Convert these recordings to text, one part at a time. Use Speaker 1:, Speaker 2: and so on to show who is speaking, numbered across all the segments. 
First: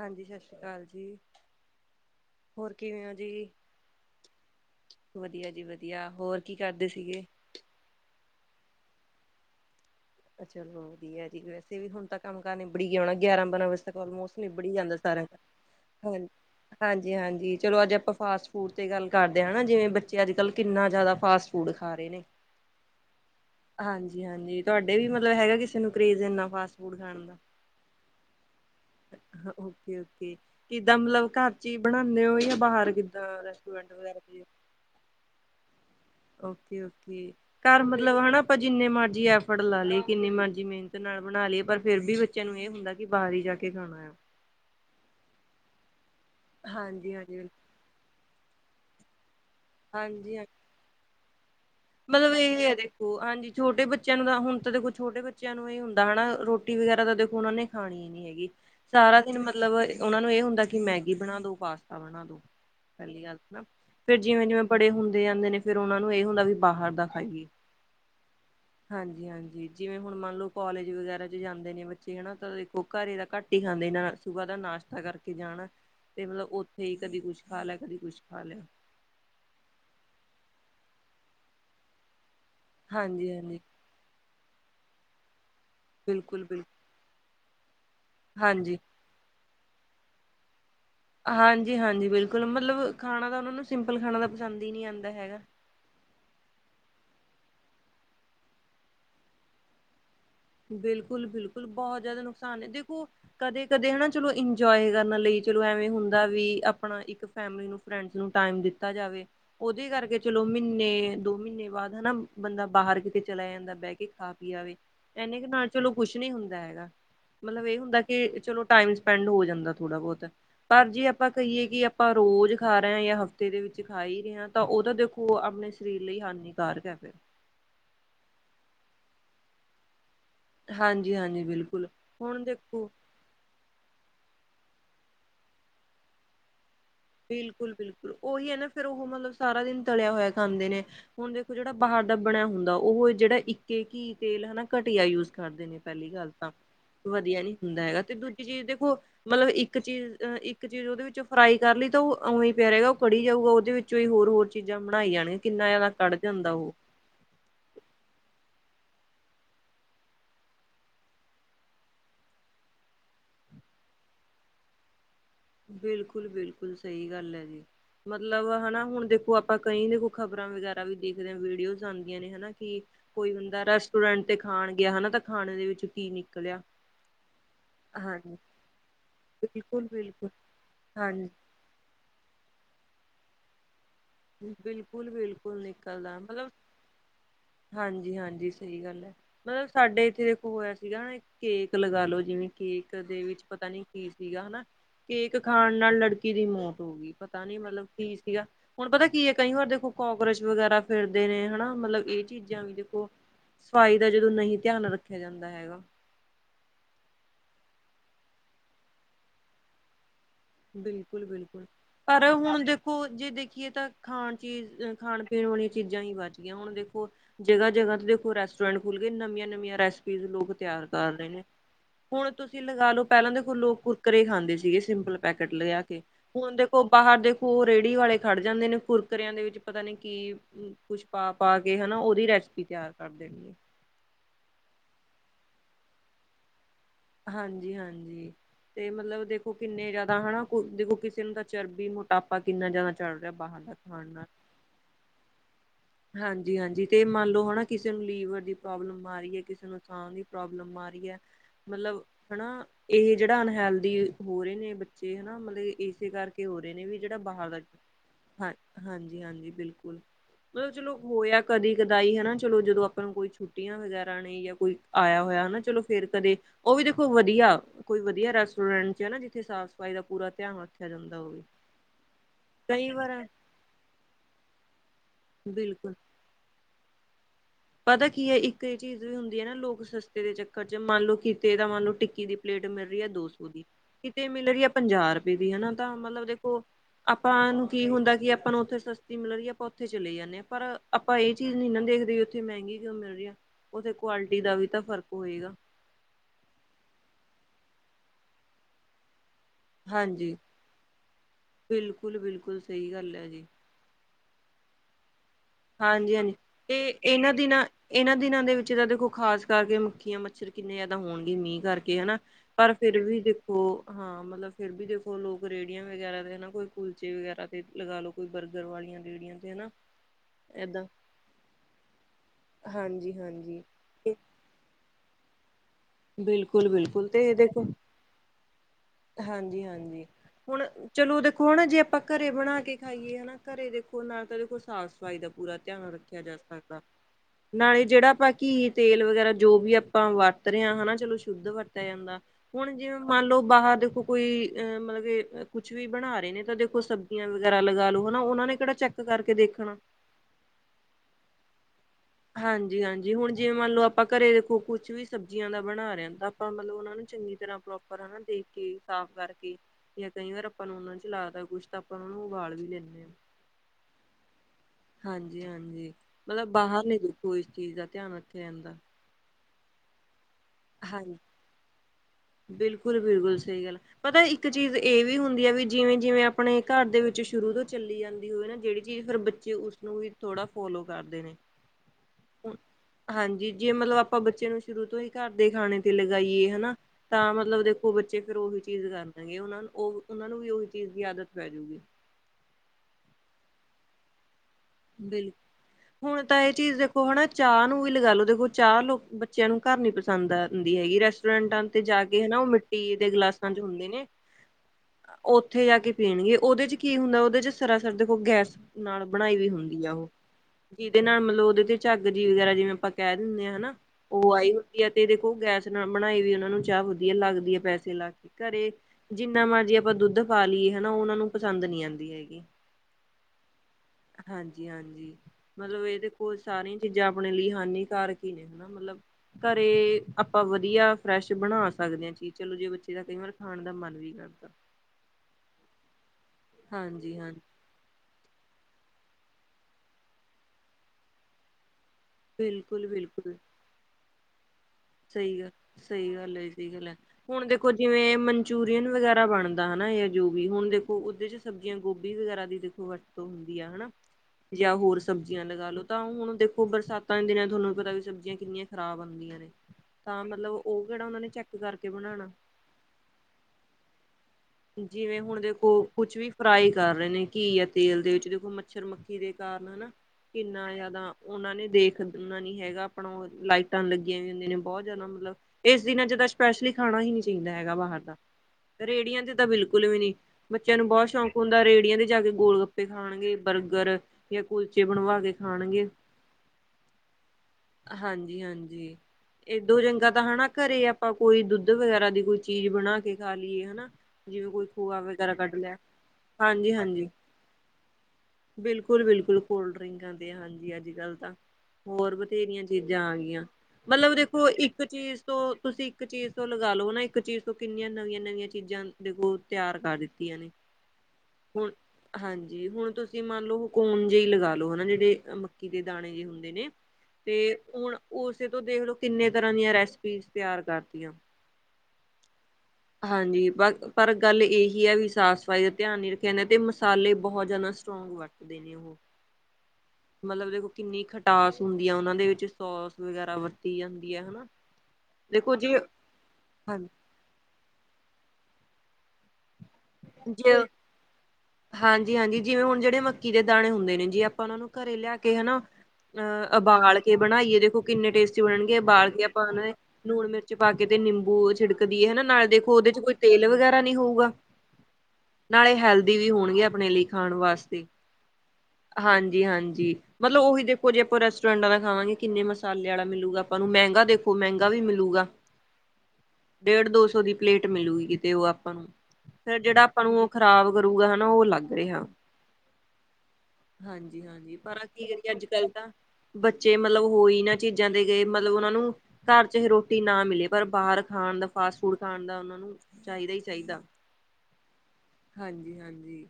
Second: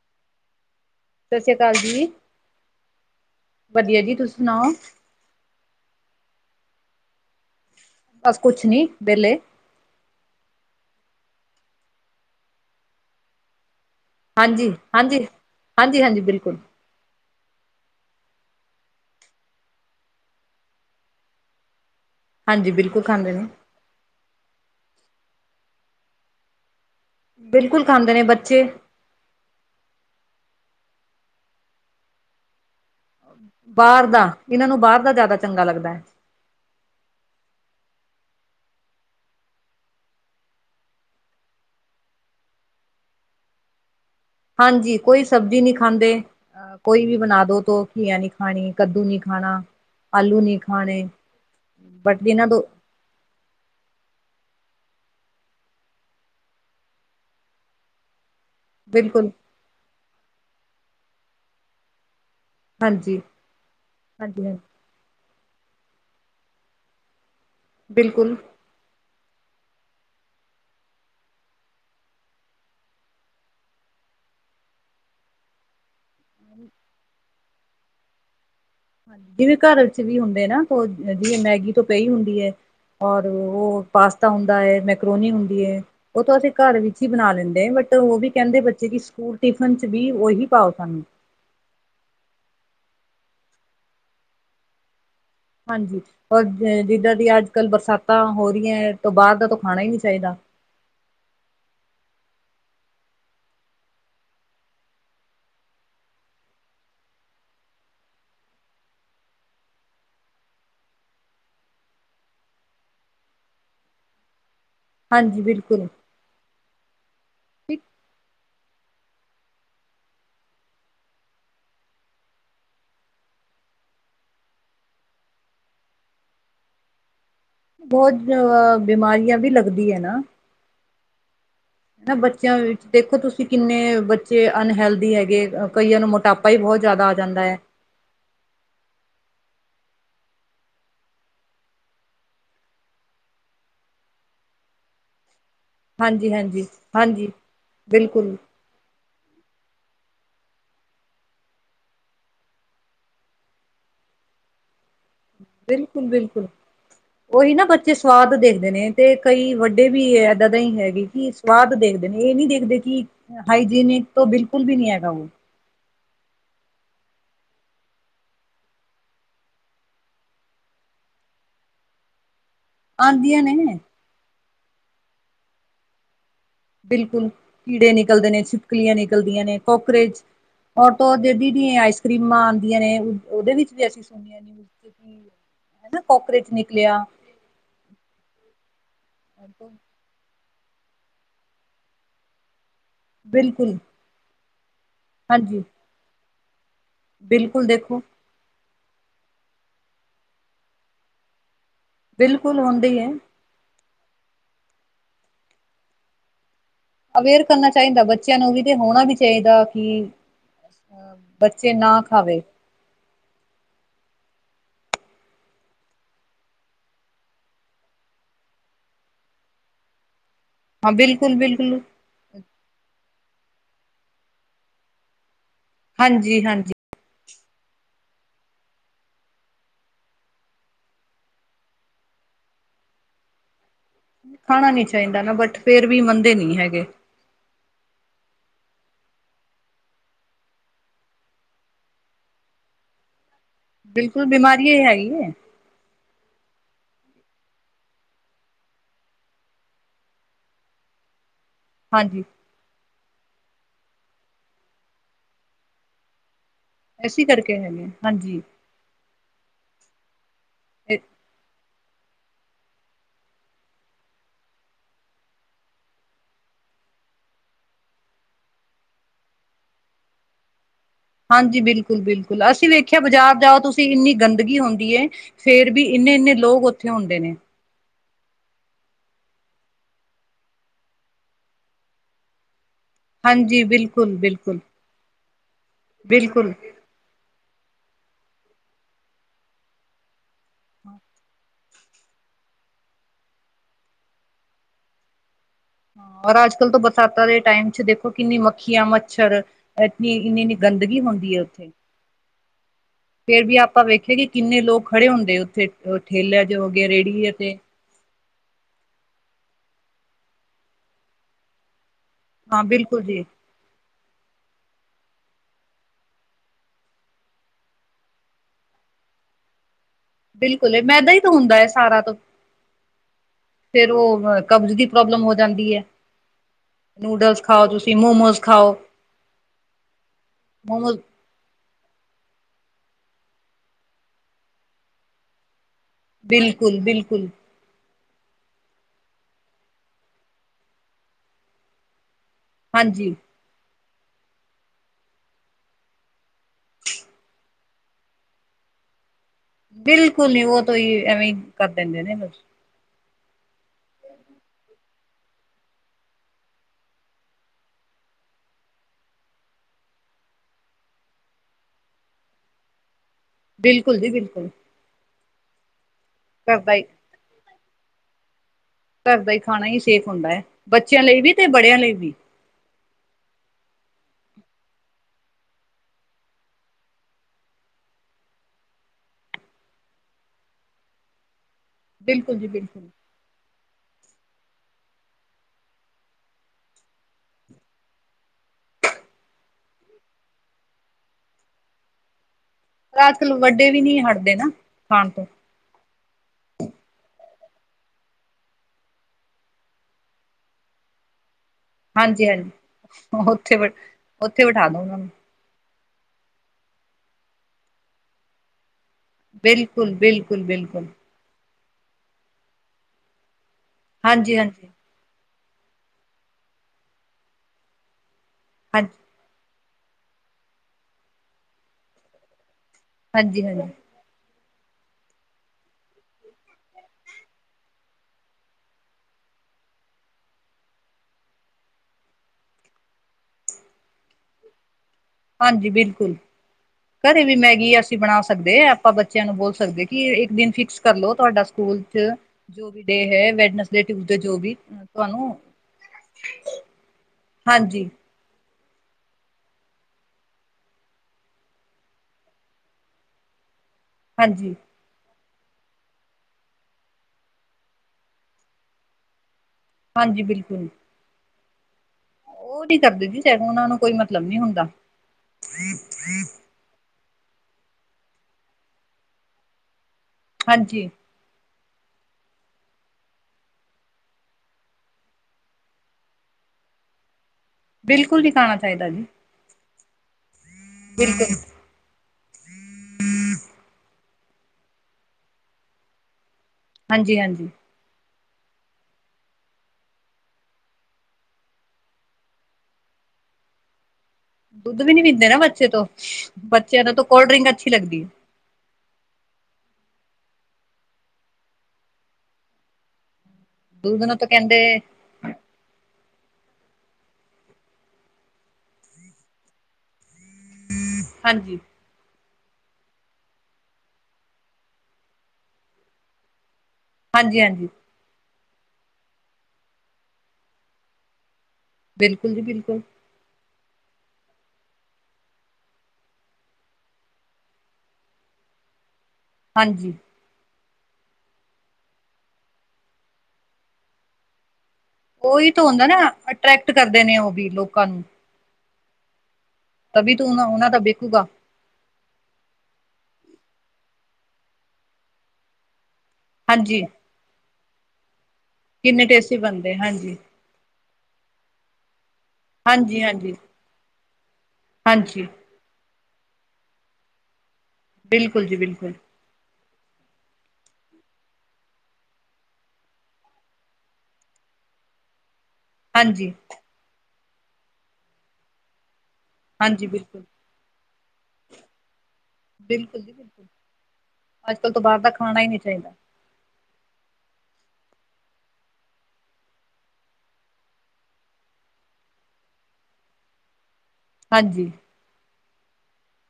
Speaker 1: ਹਾਂਜੀ ਸਤਿ ਸ਼੍ਰੀ ਅਕਾਲ
Speaker 2: ਸਤਿ ਸ਼੍ਰੀ ਅਕਾਲ ਜੀ।
Speaker 1: ਹੋਰ ਕਿਵੇਂ ਹੋ ਜੀ
Speaker 2: ਵਧੀਆ ਜੀ। ਤੁਸੀਂ ਸੁਣਾਓ?
Speaker 1: ਵਧੀਆ ਜੀ ਵਧੀਆ, ਹੋਰ ਕੀ ਕਰਦੇ ਸੀਗੇ?
Speaker 2: ਬਸ ਕੁਛ ਨੀ, ਵੇਲੇ।
Speaker 1: ਚਲੋ ਵਧੀਆ ਜੀ। ਵੈਸੇ ਵੀ ਹੁਣ ਤਾਂ ਕੰਮ ਕਾਰ ਨਿਬੜੀ ਗਿਆ ਹੋਣਾ, ਗਿਆਰਾਂ ਬਾਰਾਂ ਵਜੇ। ਤੱਕ ਆਲਮੋਸਟ ਨਿਬੜੀ
Speaker 2: ਹਾਂਜੀ-ਹਾਂਜੀ-ਹਾਂਜੀ-ਹਾਂਜੀ, ਬਿਲਕੁੱਲ।
Speaker 1: ਹਾਂਜੀ-ਹਾਂਜੀਚਲੋ ਅੱਜ ਆਪਾਂ ਫਾਸਟ ਫੂਡ ਤੇ ਗੱਲ ਕਰਦੇ ਹਾਂ ਨਾ, ਜਿਵੇਂ ਬੱਚੇ ਅੱਜ-ਕੱਲ੍ਹ ਕਿੰਨਾ ਜ਼ਿਆਦਾ ਫਾਸਟ ਫੂਡ ਖਾ ਰਹੇ ਨੇ-
Speaker 2: ਹਾਂਜੀ, ਬਿਲਕੁਲ ਖਾਂਦੇ ਨੇ।
Speaker 1: ਹਾਂਜੀ-ਹਾਂਜੀ। ਤੁਹਾਡੇ ਵੀ ਮਤਲਬ ਹੈਗਾ ਕਿਸੇ ਨੂੰ ਕਰੇਜ਼ ਇੰਨਾ ਫਾਸਟ ਫੂਡ ਖਾਣ ਦਾ?
Speaker 2: ਬਿਲਕੁੱਲ ਖਾਂਦੇ ਨੇ ਬੱਚੇ।
Speaker 1: ਓਕੇ-ਓਕੇ ਕਿੱਦਾਂ ਮਤਲਬ ਘਰ ਚ ਹੀ ਬਣਾਦੇ ਹੋ ਜਾਂ ਬਾਹਰ ਕਿੱਦਾਂ ਰੈਸਟੋਰੈਂਟ
Speaker 2: ਬਾਹਰ
Speaker 1: ਵਗੈਰਾ
Speaker 2: ਦਾ।
Speaker 1: ਤੇ
Speaker 2: ਇਹਨਾਂ ਨੂੰ ਬਾਹਰ ਦਾ ਜ਼ਿਆਦਾ ਚੰਗਾ ਲੱਗਦਾ।
Speaker 1: ਓਕੇ-ਓਕੇ। ਘੱਰ ਮਤਲਬ ਹਨਾ ਆਪਾਂ ਜਿੰਨੇ ਮਰਜ਼ੀ ਐਫਰਟ ਲਾ ਲਏ, ਕਿੰਨੀ ਮਰਜ਼ੀ ਮਿਹਨਤ ਨਾਲ ਬਣਾ ਲਇਏ, ਪਰ ਫੇਰ ਵੀ ਚੱਲੋ ਇਹ ਹੁੰਦਾ ਕਿ ਬਾਹਰ ਹੀ ਜਾ ਕੇ ਖਾਣਾ
Speaker 2: ਹਾਂਜੀ ਕੋਈ ਸਬਜ਼ੀ ਨਹੀਂ ਖਾਂਦੇ ਅ ਕੋਈ
Speaker 1: ਹਾਂਜੀ
Speaker 2: ਵੀ
Speaker 1: ਹਾਂਜੀ
Speaker 2: ਬਣਾ ਦੋ
Speaker 1: ਬਿਲਕੁਲ
Speaker 2: ਤੋਂ ਘੀਆਂ ਨੀ ਖਾਣੀ, ਕੱਦੂ ਨੀ ਖਾਣਾ,
Speaker 1: ਹਾਂਜੀ
Speaker 2: ਆਲੂ
Speaker 1: ਹਾਂ
Speaker 2: ਨੀ ਖਾਣੇ। ਬਟ
Speaker 1: ਮਤਲਬ
Speaker 2: ਇਹਨਾਂ
Speaker 1: ਇਹ
Speaker 2: ਤੋਂ
Speaker 1: ਹੈਦੇ ਉਹ ਹਾਂਜੀ, ਛੋਟੇ ਬੱਚਿਆਂ ਨੂੰ ਤਾਂ ਹੁਣ ਤਾਂ ਦੇਖੋ ਛੋਟੇ ਬੱਚਿਆਂ ਨੂੰ ਇਹ ਹੁੰਦਾ ਹਨਾ ਰੋਟੀ ਵਗੈਰਾ ਤਾਂ ਦੇਖੋ ਉਹਨਾ ਨੇ ਖਾਣੀ ਨੀ ਹੈਗੀ। ਸਾਰਾ
Speaker 2: ਬਿਲਕੁਲ
Speaker 1: ਦਿਨ ਮਤਲਬ ਉਹਨਾਂ ਨੂੰ ਇਹ ਹੁੰਦਾ ਕਿ ਮੈਗੀ ਬਣਾ ਦੋ, ਪਾਸਤਾ ਬਣਾ ਦੋ।
Speaker 2: ਹਾਂਜੀ
Speaker 1: ਪਹਿਲੀ ਗੱਲ ਨਾ, ਫਿਰ
Speaker 2: ਹਾਂਜੀ
Speaker 1: ਜਿਵੇਂ
Speaker 2: ਹਾਂਜੀ
Speaker 1: ਜਿਵੇਂ ਬੜੇ ਹੁੰਦੇ ਜਾਂਦੇ ਨੇ, ਫਿਰ ਉਹਨਾ ਨੂੰ ਇਹ ਹੁੰਦਾ ਵੀ ਬਾਹਰ ਦਾ ਖਾਈਏ।
Speaker 2: ਬਿਲਕੁੱਲ।
Speaker 1: ਹਾਂਜੀ-ਹਾਂਜੀ। ਜਿਵੇਂ ਹੁਣ ਮੰਨ ਲਓ ਕੋਲਜ ਵਗੈਰਾ ਜਾਂਦੇ ਨੇ ਬੱਚੇ ਹਨਾ। ਤਾਂ ਉਹ ਘੱਰੇ ਤਾਂ ਘੱਟ ਹੀ ਖਾਂਦੇ, ਇਹਨਾਂ ਸੁਬਹ ਦਾ ਨਾਸ਼ਤਾ ਕਰਕੇ ਜਾਣਾ ਤੇ ਮਤਲਬ ਉੱਥੇ ਹੀ ਕਦੀ ਕੁੱਛ ਖਾ ਲਿਆ, ਕਦੀ ਕੁੱਛ ਖਾ ਲਿਆ।
Speaker 2: ਹਾਂਜੀ, ਜਿਵੇਂ ਘੱਰ ਚ ਵੀ ਹੁੰਦੇ ਨਾ ਜਿਵੇਂ ਮੈਗੀ ਤੋਂ ਪਈ ਹੁੰਦੀ ਹੈ ਔਰ
Speaker 1: ਹਾਂਜੀ ਹਾਂਜੀ
Speaker 2: ਉਹ ਪਾਸਤਾ ਹੁੰਦਾ ਏ, ਮੈਕਰੋਨੀ ਹੁੰਦੀ ਏ, ਉਹ ਤਾਂ
Speaker 1: ਬਿਲਕੁਲ
Speaker 2: ਅਸੀਂ
Speaker 1: ਬਿਲਕੁਲ
Speaker 2: ਘੱਰ ਵਿੱਚ ਹੀ ਬਣਾ ਲੈਂਦੇ ਬ ਤੇ ਉਹ ਵੀ ਕਹਿੰਦੇ
Speaker 1: ਹਾਂਜੀ
Speaker 2: ਬੱਚੇ, ਕਿ ਸਕੂਲ ਟਿਫੱਨ ਚ ਵੀ ਉਹੀ ਪਾਓ ਸਾਨੂੰ।
Speaker 1: ਹਾਂਜੀ-ਹਾਂਜੀ ਬਿਲਕੁਲ। ਮਤਲਬ ਖਾਣਾ ਤਾਂ ਉਹਨਾਂ ਨੂੰ ਸਿੰਪਲ ਖਾਣਾ ਤਾਂ ਪਸੰਦ ਹੀ ਨਹੀਂ ਆਉਂਦਾ ਹੈਗਾ।
Speaker 2: ਹਾਂਜੀ ਔਰ ਜਿੱਦਾਂ ਦੀ ਅੱਜ ਕੱਲ੍ਹ ਬਰਸਾਤਾਂ ਹੋ ਰਹੀਆਂ ਹੈ, ਤਾਂ ਬਾਹਰ ਦਾ ਤਾਂ ਖਾਣਾ ਹੀ ਨਹੀਂ ਚਾਹੀਦਾ।
Speaker 1: ਬਿਲਕੁਲ-ਬਿਲਕੁਲ। ਬਹੁਤ ਜ਼ਿਆਦਾ ਨੁਕਸਾਨ ਹੈ। ਦੇਖੋ ਕਦੇ-ਕਦੇ ਹਨਾ ਚਲੋ ਇੰਜੋਏ ਕਰਨ ਲਈ, ਚਲੋ ਐਵੇਂ ਹੁੰਦਾ ਵੀ ਆਪਣਾ ਇੱਕ ਫੈਮਿਲੀ ਨੂੰ ਫਰੈਂਡਸ ਨੂੰ ਟਾਈਮ ਦਿੱਤਾ ਜਾਵੇ ਉਹਦੇ ਕਰਕੇ ਚਲੋ ਮਹੀਨੇ ਦੋ ਮਹੀਨੇ ਬਾਅਦ, ਹਨਾ ਬੰਦਾ ਬਾਹਰ ਕਿਤੇ ਚਲਾ ਜਾਂਦਾ। ਬਹਿ ਕੇ ਖਾ ਪੀ ਆਵੇ। ਇਹਨੇ
Speaker 2: ਹਾਂਜੀ
Speaker 1: ਕ ਨਾਲ
Speaker 2: ਬਿਲਕੁਲ
Speaker 1: ਚਲੋ ਕੁੱਛ ਨੀ ਹੁੰਦਾ ਹੈਗਾ। ਮਤਲਬ ਇਹ ਹੁੰਦਾ ਕਿ ਚੱਲੋ ਟਾਈਮ ਸਪੈਂਡ ਹੋ ਜਾਂਦਾ ਥੋੜਾ ਬਹੁਤ। ਪਰ ਜੇ ਆਪਾਂ ਕਹੀਏ ਕਿ ਆਪਾਂ ਰੋਜ਼ ਖਾ ਰਹੇ ਹਾਂ ਜਾਂ ਹਫ਼ਤੇ ਦੇ ਵਿੱਚ ਖਾ ਹੀ ਰਹੇ ਹਾਂ। ਤਾਂ ਉਹ ਤਾਂ ਦੇਖੋ ਆਪਣੇ ਸਰੀਰ ਲਈ ਹਾਨੀਕਾਰਕ ਹੈ ਫਿਰ
Speaker 2: ਬਹੁਤ ਬਿਮਾਰੀਆਂ ਵੀ ਲੱਗਦੀ ਹੈ ਨਾ।
Speaker 1: ਹਾਂਜੀ-ਹਾਂਜੀ। ਬਿਲਕੁਲ।
Speaker 2: ਹਨਾ, ਬੱਚਿਆਂ ਵਿੱਚ ਦੇਖੋ ਤੁਸੀਂ ਕਿ ਕਿੰਨੇ ਬੱਚੇ ਅਨਹੇਲਦੀ ਹੈਗੇ। ਕਈਆਂ ਨੂੰ ਮੋਟਾਪਾ ਹੀ ਬਹੁਤ ਜ਼ਿਆਦਾ ਜਾਂਦਾ ਹੈ
Speaker 1: ਬਿਲਕੁਲ ਬਿਲਕੁਲ ਉਹੀ ਹੈ ਨਾ ਫਿਰ ਉਹ ਮਤਲਬ ਸਾਰਾ ਦਿਨ ਤਲਿਆ ਹੋਇਆ ਖਾਂਦੇ ਨੇ ਹੁਣ ਦੇਖੋ ਜਿਹੜਾ ਬਾਹਰ ਦਾ ਬਣਿਆ ਹੁੰਦਾ ਉਹ ਜਿਹੜਾ ਇੱਕ ਘੀ ਤੇਲ ਹਨਾ ਘਟੀਆ ਯੂਜ ਕਰਦੇ ਨੇ ਪਹਿਲੀ ਗੱਲ
Speaker 2: ਹਾਂਜੀ
Speaker 1: ਤਾਂ,
Speaker 2: ਹਾਂਜੀ ਹਾਂਜੀ
Speaker 1: ਵਧੀਆ ਨੀ ਹੁੰਦਾ ਹੈਗਾ ਤੇ
Speaker 2: ਬਿਲਕੁਲ
Speaker 1: ਦੂਜੀ ਚੀਜ਼ ਦੇਖੋ ਮਤਲਬ ਇੱਕ ਚੀਜ਼ ਅ ਇੱਕ ਚੀਜ਼ ਉਹਦੇ ਵਿੱਚ ਫਰਾਈ ਕਰ ਲਈ ਤਾਂ ਉਹ ਉਵੇਂ ਹੀ ਪਿਆ ਰਹਾਂਗਾ ਉਹ ਕੜੀ ਜਾਊਗਾ ਉਹਦੇ ਵਿੱਚੋਂ ਹੀ ਹੋਰ- ਹੋਰ ਚੀਜ਼ਾਂ ਬਣਾਈ ਜਾਣ ਕਿੰਨਾ ਜਿਆਦਾ
Speaker 2: ਬਿਲਕੁਲ
Speaker 1: ਕੱਢ
Speaker 2: ਬਿਲਕੁਲ
Speaker 1: ਜਾਂਦਾ ਉਹ
Speaker 2: ਉਹੀ ਨਾ ਬੱਚੇ ਸਵਾਦ ਦੇਖਦੇ ਨੇ ਤੇ ਕਈ ਵੱਡੇ ਵੀ ਇਏਦਾਂ ਦਾ ਹੀ ਹੈਗੇ ਕਿ ਸਵਾਦ ਦੇਖਦੇ ਨੇ ਇਹ ਨੀ ਦੇਖਦੇ ਕਿ ਹਾਈਜੀਨਿਕ ਤੋਂ ਬਿਲਕੁਲ ਵੀ ਨੀ ਹੈਗਾ ਉਹ
Speaker 1: ਬਿਲਕੁਲ, ਬਿਲਕੁਲ ਸਹੀ ਗੱਲ ਹੈ ਜੀ ਮਤਲਬ ਹਨਾ ਹੁਣ ਦੇਖੋ ਆਪਾਂ ਕਈ ਕੋ ਖ਼ਬਰਾਂ ਵਗੈਰਾ ਵੀ ਦੇਖਦੇ ਹ ਵੀਡੀਓਜ਼ ਆਉਂਦੀਆਂ ਨੇ ਹਨਾ ਕਿ ਕੋਈ
Speaker 2: ਆਉਂਦੀਆਂ
Speaker 1: ਹੁੰਦਾ
Speaker 2: ਨੇ
Speaker 1: ਰੈਸਟੋਰੈਂਟ ਤੇ ਖਾਣ ਗਿਆ ਹਨਾ ਤਾਂ ਖਾਣੇ ਦੇ ਵਿੱਚ ਕੀ ਨਿਕਲਿਆ
Speaker 2: ਬਿਲਕੁਲ ਕੀੜੇ ਨਿਕਲਦੇ
Speaker 1: ਹਾਂਜੀ
Speaker 2: ਨੇ, ਛਿਪਕਲੀਆਂ ਨਿਕਲਦੀਆਂ ਨੇ,
Speaker 1: ਬਿਲਕੁਲ
Speaker 2: ਕੋਕਰੇਚ
Speaker 1: ਬਿਲਕੁਲ
Speaker 2: ਔਰ ਤੇ ਔਰ
Speaker 1: ਹਾਂਜੀ
Speaker 2: ਜਦੀ ਆਈਸ ਕਰ੍ਰੀਮਾਂ ਆਉਂਦੀਆਂ ਨੇ ਉਹਦੇ ਵਿੱਚ ਵੀ ਅਸੀਂ ਸੁਣੀਆਂ
Speaker 1: ਬਿਲਕੁਲ ਬਿਲਕੁਲ
Speaker 2: ਹਨਾ
Speaker 1: ਨਿਕਲਦਾ ਮਤਲਬ
Speaker 2: ਕਾਕਰੋਚ ਨਿਕਲਿਆ
Speaker 1: ਹਾਂਜੀ- ਹਾਂਜੀ ਸਹੀ ਗੱਲ ਹੈ, ਮਤਲਬ ਸਾਡੇ ਇੱਥੇ ਦੇਖੋ ਹੋਇਆ ਸੀਗਾ, ਕੇਕ ਲਗਾ ਲਓ ਜਿਵੇਂ ਕੇਕ ਦੇ ਵਿੱਚ ਪਤਾ
Speaker 2: ਬਿਲਕੁਲ
Speaker 1: ਨੀ ਕੀ ਸੀਗਾ ਹਨਾ, ਕੇਕ
Speaker 2: ਹਾਂਜੀ
Speaker 1: ਖਾਣ ਨਾਲ ਲੜਕੀ ਦੀ ਮੌਤ ਹੋ ਗਈ ਪਤਾ ਨੀ
Speaker 2: ਬਿਲਕੁਲ
Speaker 1: ਮਤਲਬ
Speaker 2: ਦੇਖੋ
Speaker 1: ਕੀ ਸੀਗਾ ਹੁਣ ਪਤਾ ਕੀ ਹੈ ਕਈ ਵਾਰ ਦੇਖੋ ਕਾਕਰੋਚ ਵਗੈਰਾ ਫਿਰਦੇ ਨੇ ਹਨਾ ਮਤਲਬ ਇਹ
Speaker 2: ਬਿਲਕੁਲ
Speaker 1: ਚੀਜ਼ਾਂ ਵੀ
Speaker 2: ਆਉਂਦੀ
Speaker 1: ਦੇਖੋ
Speaker 2: ਹੈ
Speaker 1: ਸਫਾਈ ਦਾ ਜਦੋਂ ਨਹੀਂ ਧਿਆਨ ਰੱਖਿਆ ਜਾਂਦਾ ਹੈਗਾ
Speaker 2: ਅਵੇਅਰ ਕਰਨਾ ਚਾਹੀਦਾ ਬੱਚਿਆਂ ਨੂੰ ਵੀ, ਤੇ ਹੋਣਾ ਵੀ ਚਾਹੀਦਾ ਕਿ
Speaker 1: ਬਿਲਕੁਲ, ਬਿਲਕੁਲ
Speaker 2: ਬੱਚੇ ਨਾ
Speaker 1: ਪਰ
Speaker 2: ਖਾਵੇ
Speaker 1: ਹੁਣ ਦੇ ਹੋਰ ਜੇ ਦੇਖੀਏ ਤਾਂ ਖਾਣ ਚੀਜ਼ ਅ ਖਾਣ ਪੀਣ ਵਾਲੀਆਂ ਚੀਜ਼ਾਂ ਹੀ ਬਚ ਗਈਆਂ ਹੁਣ ਦੇਖੋ ਜਗ੍ਹਾ ਜਗ੍ਹਾ ਤੇ ਦੇਖੋ ਰੈਸਟੋਰੈਂਟ ਖੁੱਲ ਗਏ ਨਵੀਆਂ- ਨਵੀਆਂ ਰੈਸਪੀਜ਼ ਲੋਕ ਤਿਆਰ
Speaker 2: ਹਾਂ
Speaker 1: ਕਰ ਰਹੇ ਨੇ,
Speaker 2: ਬਿਲਕੁਲ-ਬਿਲਕੁਲ
Speaker 1: ਹੁਣ ਤੁਸੀਂ ਲਗਾ ਲਓ ਪਹਿਲਾਂ ਦੇਖੋ ਲੋਕ ਕੁੁਰਕਰੇ ਖਾਂਦੇ ਸੀਗੇ ਸਿੰਪਲ ਪੈਕੇਟ ਲਿਆ ਕੇ, ਹੁਣ
Speaker 2: ਹਾਂਜੀ-ਹਾਂਜੀ
Speaker 1: ਦੇਖੋ ਬਾਹਰ ਦੇਖੋ ਰੇਹੜੀ ਵਾਲੇ ਖੜ ਜਾਂਦੇ ਨੇ ਕੁਰਕਰਿਆਂ ਦੇ ਵਿੱਚ ਪਤਾ ਨੀ ਕੀ ਕੁਛ ਪਾ- ਪਾ ਕੇ ਹਨਾ ਉਹਦੀ ਰੈਸਪੀ ਤਿਆਰ ਕਰ ਦੇਣੀ ਹੈ
Speaker 2: ਖਾਣਾ ਨਹੀ ਚਾਹੀਦਾ ਨਾ ਬਟ ਫੇਰ ਵੀ ਮੰਨਦੇ ਨਹੀਂ ਹੈਗੇ
Speaker 1: ਹਾਂਜੀ- ਹਾਂਜੀ ਤੇ ਮਤਲਬ ਦੇਖੋ ਕਿੰਨੇ ਜ਼ਿਆਦਾ ਹਨਾ ਦੇਖੋ ਕਿਸੇ ਨੂੰ ਤਾਂ ਚਰਬੀ ਮੋਟਾਪਾ ਕਿੰਨਾ ਜ਼ਿਆਦਾ ਚੜ ਰਿਹਾ ਬਾਹਰ ਦਾ ਖਾਣ ਨਾਲ
Speaker 2: ਬਿਲਕੁਲ ਬਿਮਾਰੀ ਹੀ ਹੈਗੀ
Speaker 1: ਹਾਂਜੀ ਹਾਂਜੀ ਤੇ ਮੰਨ ਲਓ ਹ ਨਾ ਕਿਸੇ ਨੂੰ ਲੀਵਰ ਦੀ ਪ੍ਰੋਬਲਮ ਆ ਰਹੀ ਹੈ ਕਿਸੇ ਨੂੰ ਸਾਂਹ ਦੀ ਪ੍ਰੋਬਲਮ ਆ ਰਹੀ ਹੈ ਮਤਲਬ
Speaker 2: ਹਾਂਜੀ
Speaker 1: ਹਨਾ ਇਹ ਜਿਹੜਾ ਅਨਹੈਲਦੀ ਹੋ ਰਹੇ ਨੇ ਬੱਚੇ ਹਨਾ ਮਤਲਬ ਇਸੇ ਕਰਕੇ ਹੋ ਰਹੇ ਨੇ ਵੀ ਜਿਹੜਾ
Speaker 2: ਇਸੀ ਕਰਕੇ
Speaker 1: ਬਾਹਰ
Speaker 2: ਹੈਗੇ ਹਾਂਜੀ
Speaker 1: ਹਾਂ ਹਾਂਜੀ- ਹਾਂਜੀ ਬਿਲਕੁਲ ਮਤਲਬ ਚਲੋ ਹੋਇਆ ਕਦੀ ਕਦਾਈ ਹਨਾ, ਚਲੋ ਜਦੋਂ ਆ ਆਪਾਂ ਨੂੰ ਕੋਈ ਛੁੱਟੀਆਂ ਵਗੈਰਾ ਨੇ, ਜਾਂ ਕੋਈ ਆਇਆ ਹੋਇਆ ਹਨਾ ਚਲੋ ਫੇਰ ਕਦੇ, ਉਹ ਵੀ ਦੇਖੋ ਵਧੀਆ ਕੋਈ ਵਧੀਆ ਰੈਸਟੋਰੈਂਟ ਚ ਹਨਾ, ਜਿੱਥੇ ਸਾਫ਼ ਸਫਾਈ ਦਾ ਪੂਰਾ ਧਿਆਨ ਰੱਖ
Speaker 2: ਹਾਂਜੀ ਬਿਲਕੁਲ- ਬਿਲਕੁਲ, ਅਸੀਂ
Speaker 1: ਕਈ
Speaker 2: ਵੇਖਿਆ
Speaker 1: ਵਾਰ
Speaker 2: ਬਾਜ਼ਾਰ ਜਾਓ ਤੁਸੀਂ, ਇੰਨੀ ਗੰਦਗੀ ਹੁੰਦੀ ਐ। ਫੇਰ ਵੀ
Speaker 1: ਬਿਲਕੁਲ
Speaker 2: ਇੰਨੇ- ਇੰਨੇ ਲੋਕ ਉੱਥੇ ਹੁੰਦੇ ਨੇ
Speaker 1: ਪਤਾ ਕੀ ਹੈ ਇੱਕ ਇਹ ਚੀਜ਼ ਵੀ ਹੁੰਦੀ ਹੈ ਨਾ, ਲੋਕ ਸਸਤੇ ਦੇ ਚੱਕਰ ਚ ਮੰਨ ਲਓ, ਕਿਤੇ ਤਾਂ ਮੰਨ ਲਓ ਟਿੱਕੀ ਦੀ ਪਲੇਟ ਮਿਲ ਰਹੀ ਐ ਦੋ ਸੌ
Speaker 2: ਹਾਂਜੀ
Speaker 1: ਦੀ, ਕਿਤੇ ਮਿਲ
Speaker 2: ਬਿਲਕੁਲ-ਬਿਲਕੁਲ
Speaker 1: ਰਹੀ ਹੈ ਪੰਜਾਹ ਰੁਪਏ ਦੀ, ਹਨਾ ਤਾਂ ਮਤਲਬ
Speaker 2: ਬਿਲਕੁਲ ਬਿਲਕੁਲ।
Speaker 1: ਦੇਖੋ ਆਪਾਂ ਨੂੰ ਕੀ ਹੁੰਦਾ ਕਿ ਆਪਾਂ ਨੂੰ ਉੱਥੇ ਸਸਤੀ ਮਿਲ ਰਹੀ ਆ, ਆਪਾਂ ਉੱਥੇ ਚਲੇ ਜਾਂਦੇ ਆਂ, ਪਰ ਆਪਾਂ ਇਹ ਚੀਜ਼ ਨੀ ਨਾ ਦੇਖਦੇ, ਵੀ ਉੱਥੇ ਮਹਿੰਗੀ ਕਿਉਂ ਮਿਲ ਰਹੀ ਐ, ਉੱਥੇ ਕੁਆਲਿਟੀ ਦਾ ਵੀ ਤਾਂ ਫ਼ਰਕ ਹੋਏਗਾ।
Speaker 2: ਹਾਂ, ਔਰ ਅੱਜ- ਕੱਲ੍ਹ ਤਾਂ ਬਰਸਾਤਾਂ ਦੇ ਟਾਈਮ ਚ ਦੇਖੋ ਕਿੰਨੀ ਮੱਖੀਆਂ, ਮੱਛਰ ਇੰਨੀ-
Speaker 1: ਹਾਂਜੀ
Speaker 2: ਇੰਨੀ- ਇੰਨੀ ਗੰਦਗੀ ਹੁੰਦੀ ਐ ਉੱਥੇ।
Speaker 1: ਬਿਲਕੁਲ- ਬਿਲਕੁਲ ਸਹੀ ਗੱਲ ਐ।
Speaker 2: ਫੇਰ ਵੀ ਆਪਾਂ ਵੇਖਿਆ, ਕਿ ਕਿੰਨੇ ਲੋਕ ਖੜੇ ਹੁੰਦੇ ਉੱਥੇ,
Speaker 1: ਹਾਂਜੀ-ਹਾਂਜੀ
Speaker 2: ਠੇਲੇ ਜੋ ਹੋ
Speaker 1: ਤੇ
Speaker 2: ਗਏ, ਰੇਹੜੀ ਦੇ
Speaker 1: ਇਹਨਾਂ
Speaker 2: ਉੱਤੇ।
Speaker 1: ਦਿਨਾਂ ਇਹਨਾਂ ਦਿਨਾਂ ਦੇ ਵਿੱਚ ਤਾਂ ਦੇਖੋ, ਖਾਸ ਕਰਕੇ ਮੱਖੀਆਂ- ਮੱਛਰ ਕਿੰਨੇ ਜ਼ਿਆਦਾ ਹੋਣਗੇ, ਮੀਂਹ ਕਰਕੇ ਹਨਾ।
Speaker 2: ਹਾਂ
Speaker 1: ਪਰ ਫਿਰ
Speaker 2: ਬਿਲਕੁਲ
Speaker 1: ਵੀ
Speaker 2: ਜੀ
Speaker 1: ਦੇ ਹੋ ਹਾਂ, ਮਤਲਬ ਫੇਰ ਵੀ ਦੇਖੋ, ਲੋਕ ਰੇਹੜੀਆਂ- ਵਗੈਰਾ ਦੇ ਹਨਾ, ਕੋਈ ਕੁਲਚੇ-ਵਗੈਰਾ ਤੇ ਲਗਾ ਲੋ, ਕੋਈ ਬਰਗਰ ਵਾਲੀਆਂ ਰੇਹੜੀਆਂ ਤੇ ਨਾ।
Speaker 2: ਬਿਲਕੁਲ, ਮੈਦਾ ਈ ਤਾਂ ਹੁੰਦਾ ਸਾਰਾ ਤਾ।
Speaker 1: ਹਾਂਜੀ-ਹਾਂਜੀ
Speaker 2: ਫਿਰ ਉਹ
Speaker 1: ਬਿਲਕੁਲ-ਬਿਲਕੁਲ
Speaker 2: ਕਬਜ਼ ਦੀ ਪ੍ਰੌਬਲਮ ਹੋ ਜਾਂਦੀ ਐ,
Speaker 1: ਤੇ ਬਿਲਕੁਲ ਬਿਲਕੁਲ
Speaker 2: ਨੂਡਲਜ਼ ਖਾਓ ਤੁਸੀ। ਮੋਮੋਜ਼ ਖਾਓ।
Speaker 1: ਹਾਂਜੀ- ਹਾਂਜੀ, ਹੁਣ
Speaker 2: ਮੋਮੋਸ
Speaker 1: ਚਲੋ ਓਹਦੇ ਕੋਲ਼ ਨਾ ਜੇ ਆਪਾਂ ਘਰੇ ਬਣਾ ਕੇ ਖਾਈਏ ਹਨਾ, ਘਰੇ ਦੇਖੋ ਨਾਲੇ ਤਾਂ ਦੇਖੋ ਸਾਫ਼ ਸਫ਼ਾਈ ਦਾ ਪੂਰਾ ਧਿਆਨ ਰੱਖ ਕਿਹਾ ਜਾ ਸਕਦਾ।
Speaker 2: ਬਿਲਕੁਲ ਬਿਲਕੁਲ
Speaker 1: ਨਾਲੇ ਜਿਹੜਾ ਆਪਾਂ ਘੀ, ਤੇਲ ਵਗੈਰਾ ਜੋ ਵੀ ਆਪਾਂ ਵਰਤ ਰਹੇ ਹਾਂ, ਹਨਾ ਚਲੋ ਸ਼ੁੱਧ ਵਰਤਿਆ ਜਾ ਜਾਂਦਾ ਹੁਣ ਜਿਵੇਂ
Speaker 2: ਹਾਂਜੀ
Speaker 1: ਮੰਨ ਲਓ, ਬਾਹਰ ਦੇਖੋ ਕੋਈ ਮਤਲਬ ਕਿ ਕੁਛ ਵੀ ਬਣਾ ਰਹੇ ਨੇ, ਤਾਂ ਦੇਖੋ ਸਬਜ਼ੀਆਂ ਵਗੈਰਾ ਵਗੈਰਾ ਲਗਾ ਲੋ ਨਾ, ਉਹਨਾਂ ਨੇ ਕਿਹੜਾ ਚੈੱਕ ਕਰਕੇ ਦੇਖ
Speaker 2: ਬਿਲਕੁਲ ਨੀ, ਉਹ ਤੋਂ ਹੀ ਐਵੇਂ ਹੀ ਕਰ ਦਿੰਦੇ ਨੇ। ਬਸ
Speaker 1: ਹਾਂਜੀ- ਹਾਂਜੀ, ਹੁਣ ਜਿਵੇਂ ਮੰਨ ਲਓ, ਆਪਾਂ ਘਰੇ ਦੇਖੋ ਕੁਛ ਵੀ ਸਬਜ਼ੀਆਂ ਦਾ ਬਣਾ ਰਹੇ ਹਾਂ, ਤਾਂ ਆਪਾਂ ਮਤਲਬ ਉਹਨਾਂ ਨੂੰ ਚੰਗੀ ਤਰ੍ਹਾਂ ਪ੍ਰੋਪਰ ਹਨਾ ਦੇਖ ਕੇ, ਸਾਫ਼ ਕਰਕੇ ਯਾ ਕਈ ਵਾਰ ਆਪਾਂ ਨੂੰ ਉਹਨਾ 'ਚ ਲਾਤਾਂ ਕੁਛ, ਤਾਂ ਆਪਾਂ ਉਹਨਾਂ ਨੂੰ ਉਬਾਲ ਵੀ ਲੈਂਦੇ ਹਾਂ।
Speaker 2: ਬਿਲਕੁਲ ਜੀ, ਬਿਲਕੁਲ।
Speaker 1: ਹਾਂਜੀ- ਹਾਂਜੀ। ਮਤਲਬ
Speaker 2: ਘਰ ਦਾ ਹੀ
Speaker 1: ਬਾਹਰ ਨੀ, ਦੇਖੋ ਇਸ ਚੀਜ਼ ਦਾ ਧਿਆਨ ਰੱਖਿਆ ਜਾਂਦਾ।
Speaker 2: ਘਰ ਦਾ ਹੀ ਖਾਣਾ ਹੀ ਸੇਫ ਹੁੰਦਾ ਹੈ, ਬੱਚਿਆਂ ਲਈ ਵੀ ਤੇ ਵੜਿਆ ਲਈ ਵੀ।
Speaker 1: ਬਿਲਕੁਲ, ਬਿਲਕੁਲ ਸਹੀ ਗੱਲ। ਪਤਾ, ਇੱਕ ਚੀਜ਼ ਇਹ ਵੀ ਹੁੰਦੀ ਆ, ਵੀ ਜਿਵੇਂ -ਜਿਵੇਂ ਆਪਣੇ ਘਰ ਦੇ ਵਿੱਚ ਸ਼ੁਰੂ ਤੋਂ ਚੱਲੀ ਜਾਂਦੀ ਹੋਵੇ ਨਾ, ਜਿਹੜੀ ਇਹ ਫਿਰ ਬੱਚੇ ਉਸਨੂੰ ਵੀ ਥੋੜਾ ਫੋਲੋ ਕਰਦੇ ਨੇ।
Speaker 2: ਬਿਲਕੁਲ ਜੀ, ਬਿਲਕੁਲ।
Speaker 1: ਹਾਂਜੀ, ਜੇ ਮਤਲਬ ਆਪਾਂ ਬੱਚੇ ਨੂੰ ਸ਼ੁਰੂ ਤੋਂ ਹੀ ਘਰ ਦੇ ਖਾਣੇ 'ਤੇ ਲਗਾਈਏ, ਹਨਾ। ਤਾਂ ਮਤਲਬ ਦੇਖੋ, ਬੱਚੇ ਫਿਰ ਉਹੀ ਚੀਜ਼ ਕਰਨਗੇ। ਉਹਨਾ ਨੂੰ ਉਹ ਉਹਨਾਂ ਨੂੰ ਵੀ ਉਹੀ ਚੀਜ਼ ਦੀ ਆਦਤ ਪੈ ਜੂਗੀ।
Speaker 2: ਅੱਜ- ਕੱਲ ਵੱਡੇ ਵੀ ਨਹੀਂ ਹਟਦੇ ਨਾ। ਖਾਣ ਤੋਂ
Speaker 1: ਬਿਲਕੁਲ ਹੁਣ ਤਾਂ ਇਹ ਚੀਜ਼ ਦੇਖੋ, ਹਨਾ। ਚਾਹ ਨੂੰ ਵੀ ਲਗਾਲੋ। ਦੇਖੋ, ਚਾਹ ਲੋਕ ਬੱਚਿਆਂ ਨੂੰ ਘਰ ਨੀ ਪਸੰਦ ਆਉਂਦੀ ਹੈਗੀ। ਰੈਸ ਟੈਂਟਾਂ ਤੇ ਜਾ ਕੇ,
Speaker 2: ਹਾਂਜੀ
Speaker 1: ਹਨਾ ਉਹ
Speaker 2: ਹਾਂਜੀ
Speaker 1: ਮਿੱਟੀ ਦੇ ਗਲਾਸਾਂ
Speaker 2: ਉੱਥੇ
Speaker 1: ਚ
Speaker 2: ਬ
Speaker 1: ਹੁੰਦੇ ਨੇ।
Speaker 2: ਉੱਥੇ ਬਿਠਾ ਦੋ ਉਹਨਾਂ ਨੂੰ
Speaker 1: ਉੱਥੇ ਜਾ ਕੇ ਪੀਣਗੇ, ਉਹਦੇ ਚ ਕੀ ਹੁੰਦਾ, ਉਹਦੇ ਚ ਸਰਾਸਰ ਦੇਖੋ, ਗੈਸ ਨਾਲ ਬਣਾਈ ਵੀ ਹੁੰਦੀ। ਐ
Speaker 2: ਬਿਲਕੁਲ
Speaker 1: ਉਹੋ,
Speaker 2: ਬਿਲਕੁਲ ਬਿਲਕੁਲ
Speaker 1: ਜਿਹਦੇ ਨਾਲ ਮਤਲਬ ਉਹਦੇ ਤੇ ਝੱਗ ਜੀ ਵਗੈਰਾ, ਜਿਵੇਂ ਆਪਾਂ ਕਹਿ ਦਿੰਨੇ ਆ ਹਨਾ, ਉਹ
Speaker 2: ਹਾਂਜੀ
Speaker 1: ਆਈ
Speaker 2: ਹਾਂਜੀ
Speaker 1: ਕੀ ਐ ਤੇ ਦੇਖੋ, ਗੈਸ ਨਾਲ ਬਣਾਈ ਹੋਈ ਵੀ ਉਨ੍ਹਾਂ ਨੂੰ ਚਾਹ ਵਧੀਆ ਲਗਦੀ ਐ, ਪੈਸੇ ਲਾ ਕੇ। ਘਰੇ
Speaker 2: ਹਾਂਜੀ
Speaker 1: ਜਿੰਨਾ ਮਰਜ਼ੀ ਆਪਾਂ ਦੁੱਧ ਪਾ ਲੀਏ ਹਨਾ, ਉਹਨਾਂ ਨੂੰ ਪਸੰਦ ਨਹੀਂ ਆਂਦੀ ਹੈਗੀ।
Speaker 2: ਹਾਂਜੀ- ਹਾਂਜੀ।
Speaker 1: ਹਾਂਜੀ -ਹਾਂਜੀ। ਮਤਲਬ ਇਹਦੇ ਕੋਲ ਸਾਰੀਆਂ ਚੀਜ਼ਾਂ ਆਪਣੇ ਲਈ ਹਾਨੀਕਾਰਕ ਹੀ ਨੇ, ਹਨਾ? ਮਤਲਬ ਘਰੇ ਆਪਾਂ ਵਧੀਆ ਫਰੈਸ਼ ਬਣਾ ਸਕਦੇ ਹਾਂ ਜੀ। ਚਲੋ ਜੇ ਬੱਚੇ ਦਾ ਕਈ ਵਾਰ ਖਾਣ ਦਾ ਮਨ ਜੀ, ਕਰਦਾ।
Speaker 2: ਹਾਂਜੀ, ਬਿਲਕੁਲ।
Speaker 1: ਹਾਂਜੀ
Speaker 2: ਘਰੇ ਵੀ
Speaker 1: ਹਾਂਜੀ
Speaker 2: ਮੈਗੀ ਆ। ਬਣਾ ਸਕਦੇ ਆ, ਆਪਾਂ ਬੱਚਿਆਂ ਨੂੰ ਬੋਲ ਸਕਦੇ ਕਿ ਇੱਕ ਦਿਨ ਫਿਕਸ ਕਰਲੋ, ਤੁਹਾਡਾ ਸਕੂਲ ਚ ਜੋ ਵੀ
Speaker 1: ਬਿਲਕੁਲ
Speaker 2: ਡੇ ਹੈ
Speaker 1: ਬਿਲਕੁਲ
Speaker 2: ਵੈਡਨਸ ਡੇ, ਟਿਊਸਡੇ, ਜੋ ਵੀ। ਤੁਹਾਨੂੰ
Speaker 1: ਸਹੀ ਗੱਲ, ਸਹੀ ਗੱਲ,, ਸਹੀ ਗੱਲ ਹੈ। ਹੁਣ ਦੇਖੋ,
Speaker 2: ਹਾਂਜੀ
Speaker 1: ਜਿਵੇਂ ਮਚੂਰੀਅਨ ਵਗੈਰਾ ਬਣਦਾ ਹਨਾ। ਇਹ ਜੋ ਵੀ ਹੁਣ ਦੇਖੋ, ਉਹਦੇ' 'ਚ ਸਬਜ਼ੀਆਂ ਗੋਭੀ ਵਗੈਰਾ ਦੀ ਦੇਖੋ। ਹੁੰਦੀ ਆ, ਹਨਾ।
Speaker 2: ਹਾਂਜੀ।
Speaker 1: ਜਾਂ ਹੋਰ ਸਬਜ਼ੀਆਂ ਲਗਾ ਲੋ। ਤਾਂ ਹੁਣ ਦੇਖੋ, ਬਰਸਾਤਾਂ ਦੇ ਦਿਨਾਂ 'ਚ ਤੁਹਾਨੂੰ ਪਤਾ ਵੀ ਸਬਜ਼ੀਆਂ ਕਿੰਨੀਆਂ ਖਰਾਬ ਆਉਦੀਆਂ ਨੇ।
Speaker 2: ਹਾਂਜੀ
Speaker 1: ਤਾਂ ਮਤਲਬ
Speaker 2: ਬਿਲਕੁਲ
Speaker 1: ਉਹ ਕਿਹੜਾ, ਉਹਨਾਂ ਨੇ ਚੈੱਕ ਕਰਕੇ ਬਣਾਉਣਾ।
Speaker 2: ਉਹ ਨੀ ਕਰਦੇ ਕਿਸੇ ਨੂੰ, ਉਹਨਾਂ ਨੂੰ ਕੋਈ ਮਤਲਬ ਨੀ ਹੁੰਦਾ।
Speaker 1: ਜਿਵੇਂ ਹੁਣ ਦੇਖੋ, ਕੁਛ ਵੀ ਫਰਾਈ ਕਰ ਰਹੇ ਨੇ। ਕੀ ਹੈ ਤੇਲ ਦੇ ਵਿਚ, ਦੇਖੋ ਮੱਛਰ ਮੱਖੀ ਦੇ ਕਾਰਨ ਹਨਾ ਕਿੰਨਾ
Speaker 2: ਹਾਂਜੀ
Speaker 1: ਜ਼ਾਦਾ ਉਹਨਾਂ ਨੇ ਦੇਖਨਾ ਨੀ ਹੈਗਾ ਆਪਣਾ ਲਾਈਟਾਂ ਲੱਗੀਆਂ ਹੋਈਆਂ ਹੁੰਦੀਆਂ ਨੇ ਬਹੁਤ ਜਿਆਦਾ, ਮਤਲਬ ਇਸ ਦਿਨਾਂ ਚ ਤਾਂ ਸਪੈਸ਼ਲੀ ਖਾਣਾ ਹੀ ਨਹੀ ਚਹੀਦਾ ਹੈਗਾ ਬਾਹਰ ਦਾ,
Speaker 2: ਬਿਲਕੁਲ ਨਹੀਂ ਖਾਣਾ ਚਾਹੀਦਾ ਜੀ
Speaker 1: ਰੇਹੜੀਆਂ ਦੇ ਤਾਂ ਬਿਲਕੁਲ ਵੀ ਨੀ, ਬੱਚਿਆਂ ਨੂੰ ਬਹੁਤ
Speaker 2: ਬਿਲਕੁਲ
Speaker 1: ਸ਼ੌਂਕ ਹੁੰਦਾ ਰੇੜੀਆਂ ਤੇ ਜਾ ਕੇ ਗੋਲ ਗੱਪ ਗੱਪੇ ਖਾਣਗੇ, ਬਰਗਰ ਜਾਂ ਕੁਲਚੇ ਬਣਵਾ ਕੇ ਖਾਣਗੇ।
Speaker 2: ਹਾਂਜੀ- ਹਾਂਜੀ।
Speaker 1: ਹਾਂਜੀ- ਹਾਂਜੀ। ਏਦੂੰ ਚੰਗਾ ਤਾਂ ਹਨਾ, ਘਰੇਂ ਆਪਾਂ ਕੋਈ ਦੁੱਧ ਵਗੈਰਾ ਦੀ ਕੋਈ ਚੀਜ਼ ਬਣਾ ਕੇ ਖਾ ਲੀਏ ਹਨਾ। ਜਿਵੇਂ ਕੋਈ
Speaker 2: ਦੁੱਧ ਵੀ
Speaker 1: ਖੋਆ
Speaker 2: ਨੀ ਪੀਂਦੇ
Speaker 1: ਵਗੈਰਾ
Speaker 2: ਨਾ
Speaker 1: ਕੱਢ
Speaker 2: ਬੱਚੇ
Speaker 1: ਲਿਆ,
Speaker 2: ਤੋਂ
Speaker 1: ਹਾਂਜੀ-
Speaker 2: ਬੱਚਿਆਂ ਨੂੰ ਤਾਂ
Speaker 1: ਹਾਂਜੀ।
Speaker 2: ਕੋਲਡ ਡਰਿੰਕ ਅੱਛੀ ਲੱਗਦੀ ਹੈ
Speaker 1: ਬਿਲਕੁਲ- ਬਿਲਕੁਲ, ਕੋਲਡ ਡਰਿੰਕ ਆਂਦੇ ਆ, ਹਾਂਜੀ ਅੱਜ- ਕੱਲ੍ਹ ਤਾਂ ਹੋਰ ਬਥੇਰੀਆਂ ਚੀਜ਼ਾਂ ਆ ਗਈਆਂ,
Speaker 2: ਦੁੱਧ
Speaker 1: ਮਤਲਬ
Speaker 2: ਨੂੰ ਤਾਂ
Speaker 1: ਦੇਖੋ
Speaker 2: ਕਹਿੰਦੇ
Speaker 1: ਇਕ ਚੀਜ਼ ਤੋਂ ਤੁਸੀ ਇਕ ਚੀਜ ਤੋਂ ਲਗਾ ਲੋ ਨਾ, ਇਕ ਚੀਜ ਤੋਂ ਕਿੰਨੀਆਂ ਨਵੀਆਂ ਨਵੀਆਂ ਚੀਜ਼ਾਂ ਦੇ ਕੋਲ ਤਿਆਰ ਕਰ ਦਿੱਤੀਆਂ ਨੇ।
Speaker 2: ਹਾਂਜੀ।
Speaker 1: ਹੁਣ ਹਾਂਜੀ, ਹੁਣ ਤੁਸੀ ਮੰਨ ਲਓ ਕੋਨ ਜਿਹੀ ਲਗਾ ਲਓ, ਹਨਾ ਜਿਹੜੇ ਮੱਕੀ ਦੇ ਦਾਣੇ ਜਿਹੇ ਹੁੰਦੇ ਨੇ ਤੇ,
Speaker 2: ਹਾਂਜੀ ਹਾਂਜੀ
Speaker 1: ਹੁਣ ਉਸੇ ਤੋ ਦੇਖਲੋ ਕਿਨੇ ਤਰ੍ਹਾ ਦੀਆਂ ਰੈਸਪੀਜ਼ ਤਿਆਰ ਕਰਤੀਆਂ।
Speaker 2: ਬਿਲਕੁਲ ਜੀ, ਬਿਲਕੁਲ।
Speaker 1: ਹਾਂਜੀ, ਬਸ ਫਰਕ ਗੱਲ ਇਹੀ ਹੈ, ਵੀ ਸਾਫ਼-ਸਫ਼ਾਈ ਦਾ ਧਿਆਨ ਨਹੀ ਰੱਖਿਆ ਜਾਂਦੇ, ਤੇ ਇਹਨਾਂ ਦੇ ਮਸਾਲੇ ਬਹੁਤ ਜ਼ਿਆਦਾ ਸਟਰੋਂਗ ਕੱਟਦੇ ਨੇ ਉਹ
Speaker 2: ਹਾਂਜੀ।
Speaker 1: ਮਤਲਬ ਦੇਖੋ, ਕਿੰਨੀ ਖਟਾਸ ਹੁਦੀ ਆ ਉਹਨਾਂ ਦੇ ਵਿਚ, ਸੌਸ ਵਗੈਰਾ ਵਰਤੀ ਜਾਂਦੀ ਆ, ਹਨਾ
Speaker 2: ਉਹੀ
Speaker 1: ਦੇਖੋ
Speaker 2: ਤੋ
Speaker 1: ਜੇ
Speaker 2: ਹੁੰਦਾ ਨਾ, ਅਟ੍ਰੈਕਟ
Speaker 1: ਹਾਂ
Speaker 2: ਕਰਦੇ ਨੇ ਉਹ ਵੀ, ਲੋਕਾਂ ਨੂੰ। ਤਬੀ ਤੋ ਓ,
Speaker 1: ਜੇ
Speaker 2: ਉਹਨਾਂ ਦਾ ਬੀਕੂਗਾ।
Speaker 1: ਹਾਂਜੀ-ਹਾਂਜੀ, ਜਿਵੇ ਹੁਣ ਜਿਹੜੇ ਮੱਕੀ ਦੇ ਦਾਣੇ ਹੁੰਦੇ ਨੇ ਜੀ, ਆਪਾਂ ਉਹਨਾਂ ਨੂੰ ਘਰੇ ਲਿਆਕੇ ਹਨਾ ਅਹ
Speaker 2: ਹਾਂਜੀ
Speaker 1: ਅਬਾਲ ਕੇ ਬਣਾਈਏ ਦੇਖੋ ਕਿੰਨੇ ਟੇਸਟੀ ਬਣਨਗੇ,
Speaker 2: ਕਿੰਨੇ
Speaker 1: ਉਬਾਲਕੇ
Speaker 2: ਟੇਸਟੀ
Speaker 1: ਆਪਾਂ ਉਹ
Speaker 2: ਬਣਦੇ ਹਾਂਜੀ
Speaker 1: ਲੂਣ, ਮਿਰਚ 'ਚ ਪਾਕੇ ਤੇ ਨਿਬੂ ਛਿੜਕਦੀਏ ਹਨਾ, ਨਾਲੇ ਦੇਖੋ ਉਹਦੇ 'ਚ
Speaker 2: ਹਾਂਜੀ
Speaker 1: ਕੋਈ
Speaker 2: ਹਾਂਜੀ
Speaker 1: ਤੇਲ ਵਗੈਰਾ ਨੀ ਹੋਊਗਾ
Speaker 2: ਹਾਂਜੀ।
Speaker 1: ਨਾਲੇ ਹੈਲਦੀ ਵੀ ਹੋਣਗੇ ਆਪਣੇ ਲਈ ਖਾਣ ਵਾਸਤੇ।
Speaker 2: ਬਿਲਕੁਲ ਜੀ, ਬਿਲਕੁਲ।
Speaker 1: ਹਾਂਜੀ-ਹਾਂਜੀ। ਮਤਲਬ ਉਹੀ ਦੇਖੋ, ਜੇ ਆਪਾ ਰੈਸਟੋਰੈਂਟਾਂ ਆਲਾ ਖਾਵਾਂਗੇ ਕਿੰਨੇ ਮਸਾਲੇ ਵਾਲਾ ਮਿਲੂਗਾ ਆਪਾ ਨੂੰ, ਮਹਿੰਗਾ ਦੇਖੋ ਮਹਿੰਗਾ ਵੀ ਮਿਲੂਗਾ। [inaudible]
Speaker 2: ਹਾਂਜੀ।
Speaker 1: ਡੇਢ, ਦੋ-ਸੌ ਦੀ ਪਲੇਟ ਮਿਲੂਗੀ, ਕੀਤੇ ਉਹ ਆਪਾਂ ਨੂੰ। ਫਿਰ ਜਿਹੜਾ
Speaker 2: ਹਾਂਜੀ
Speaker 1: ਆਪਾਂ ਨੂੰ
Speaker 2: ਬਿਲਕੁਲ
Speaker 1: ਉਹ ਖ਼ਰਾਬ ਕਰੂਗਾ ਹਨਾ, ਉਹ ਅਲੱਗ ਰਿਹਾ।
Speaker 2: ਬਿਲਕੁਲ ਜੀ ਬਿਲਕੁਲ
Speaker 1: ਹਾਂਜੀ-ਹਾਂਜੀ,
Speaker 2: ਅੱਜ ਕੱਲ
Speaker 1: ਪਰ
Speaker 2: ਤੋਂ ਬਾਹਰ
Speaker 1: ਕੀ
Speaker 2: ਦਾ
Speaker 1: ਕਰੀਏ
Speaker 2: ਖਾਣਾ ਹੀ ਨਹੀਂ
Speaker 1: ਅਜ-ਕਲ ਦਾ
Speaker 2: ਚਾਹੀਦਾ
Speaker 1: ਬੱਚੇ ਮਤਲਬ ਹੋਈ ਇਹਨਾਂ ਚੀਜ਼ਾਂ ਦੇ ਗਏ, ਮਤਲਬ ਉਹਨਾਂ ਨੂੰ ਘਰ ਚਾਹੇ ਰੋਟੀ ਨਾ ਮਿਲੇ, ਪਰ ਬਾਹਰ ਖਾਣ ਦਾ ਫਾਸਟ-ਫੂਡ ਖਾਣ ਦਾ ਉਹਨਾਂ ਨੂੰ, ਚਾਹੀਦਾ ਹੀ ਚਾਹੀਦਾ।
Speaker 2: ਹਾਂਜੀ‌।
Speaker 1: ਹਾਂਜੀ-ਹਾਂਜੀ।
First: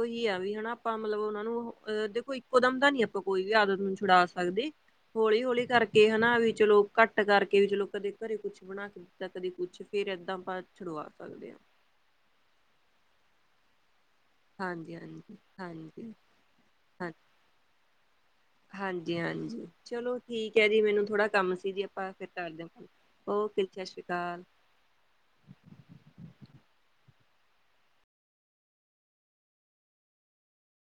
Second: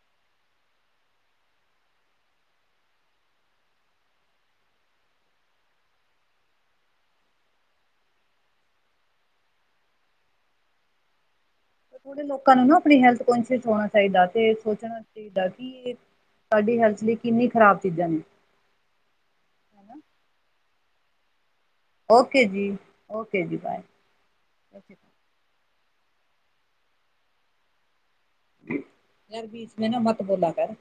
Speaker 1: ਉਹੀ ਆ ਵੀ ਹਨਾ, ਆਪਾ ਮਤਲਬ ਉਹਨਾਂ ਨੂੰ ਅ ਦੇਖੋ, ਇੱਕੋਦਮ ਤਾ ਨੀ ਆਪਾ ਕੋਈ ਵੀ ਆਦਤ ਨੂੰ ਛੁਡਾ ਸਕਦੇ ਹੋਲੀ-ਹੋਲੀ ਕਰਕੇ ਹਨਾ ਵੀ ਚਲੋ ਘੱਟ ਕਰਕੇ ਵੀ, ਚਲੋ ਕਦੇ ਘਰੇ ਕੁਛ ਬਣਾਕੇ ਤਾ ਕਦੀ ਕੁੱਛ ਫਿਰ ਏਦਾਂ ਆਪਾ ਛੁਡਵਾ ਸਕਦੇ ਹਾਂ।
Speaker 2: ਕੁਝ ਲੋਕਾਂ ਨੂੰ ਨਾ ਆਪਣੀ ਹੈਲਥ ਕੌਸ਼ੀਅਸ ਹੋਣਾ ਚਾਹੀਦਾ। ਤੇ ਸੋਚਣਾ
Speaker 1: ਹਾਂਜੀ-ਹਾਂਜੀ,
Speaker 2: ਚਾਹੀਦਾ ਕਿ,
Speaker 1: ਹਾਂਜੀ, ਹਾਂਜੀ
Speaker 2: ਸਾਡੀ ਹੈਲਥ
Speaker 1: ਹਾਂ
Speaker 2: ਲਈ ਕਿੰਨੀ ਖਰਾਬ ਚੀਜਾ ਨੇ।
Speaker 1: ਹਾਂਜੀ-ਹਾਂਜੀ, ਚਲੋ ਠੀਕ ਹੈ ਜੀ, ਮੈਨੂੰ ਥੋੜਾ ਕੰਮ ਸੀ, ਜ ਬਸ ਇਹਦਾ
Speaker 2: ਓਕੇ
Speaker 1: ਕਰਦੇ ਆਂ, ਓਕੇ, ਸਤਿ ਸ਼੍ਰੀ ਅਕਾਲ।
Speaker 2: ਸਤ ਸ਼੍ਰੀਕਾਲ ਯਾਰ, ਬੀਚ ਮੇਂ ਨਾ ਮਤ ਬੋਲਾ ਕਰ।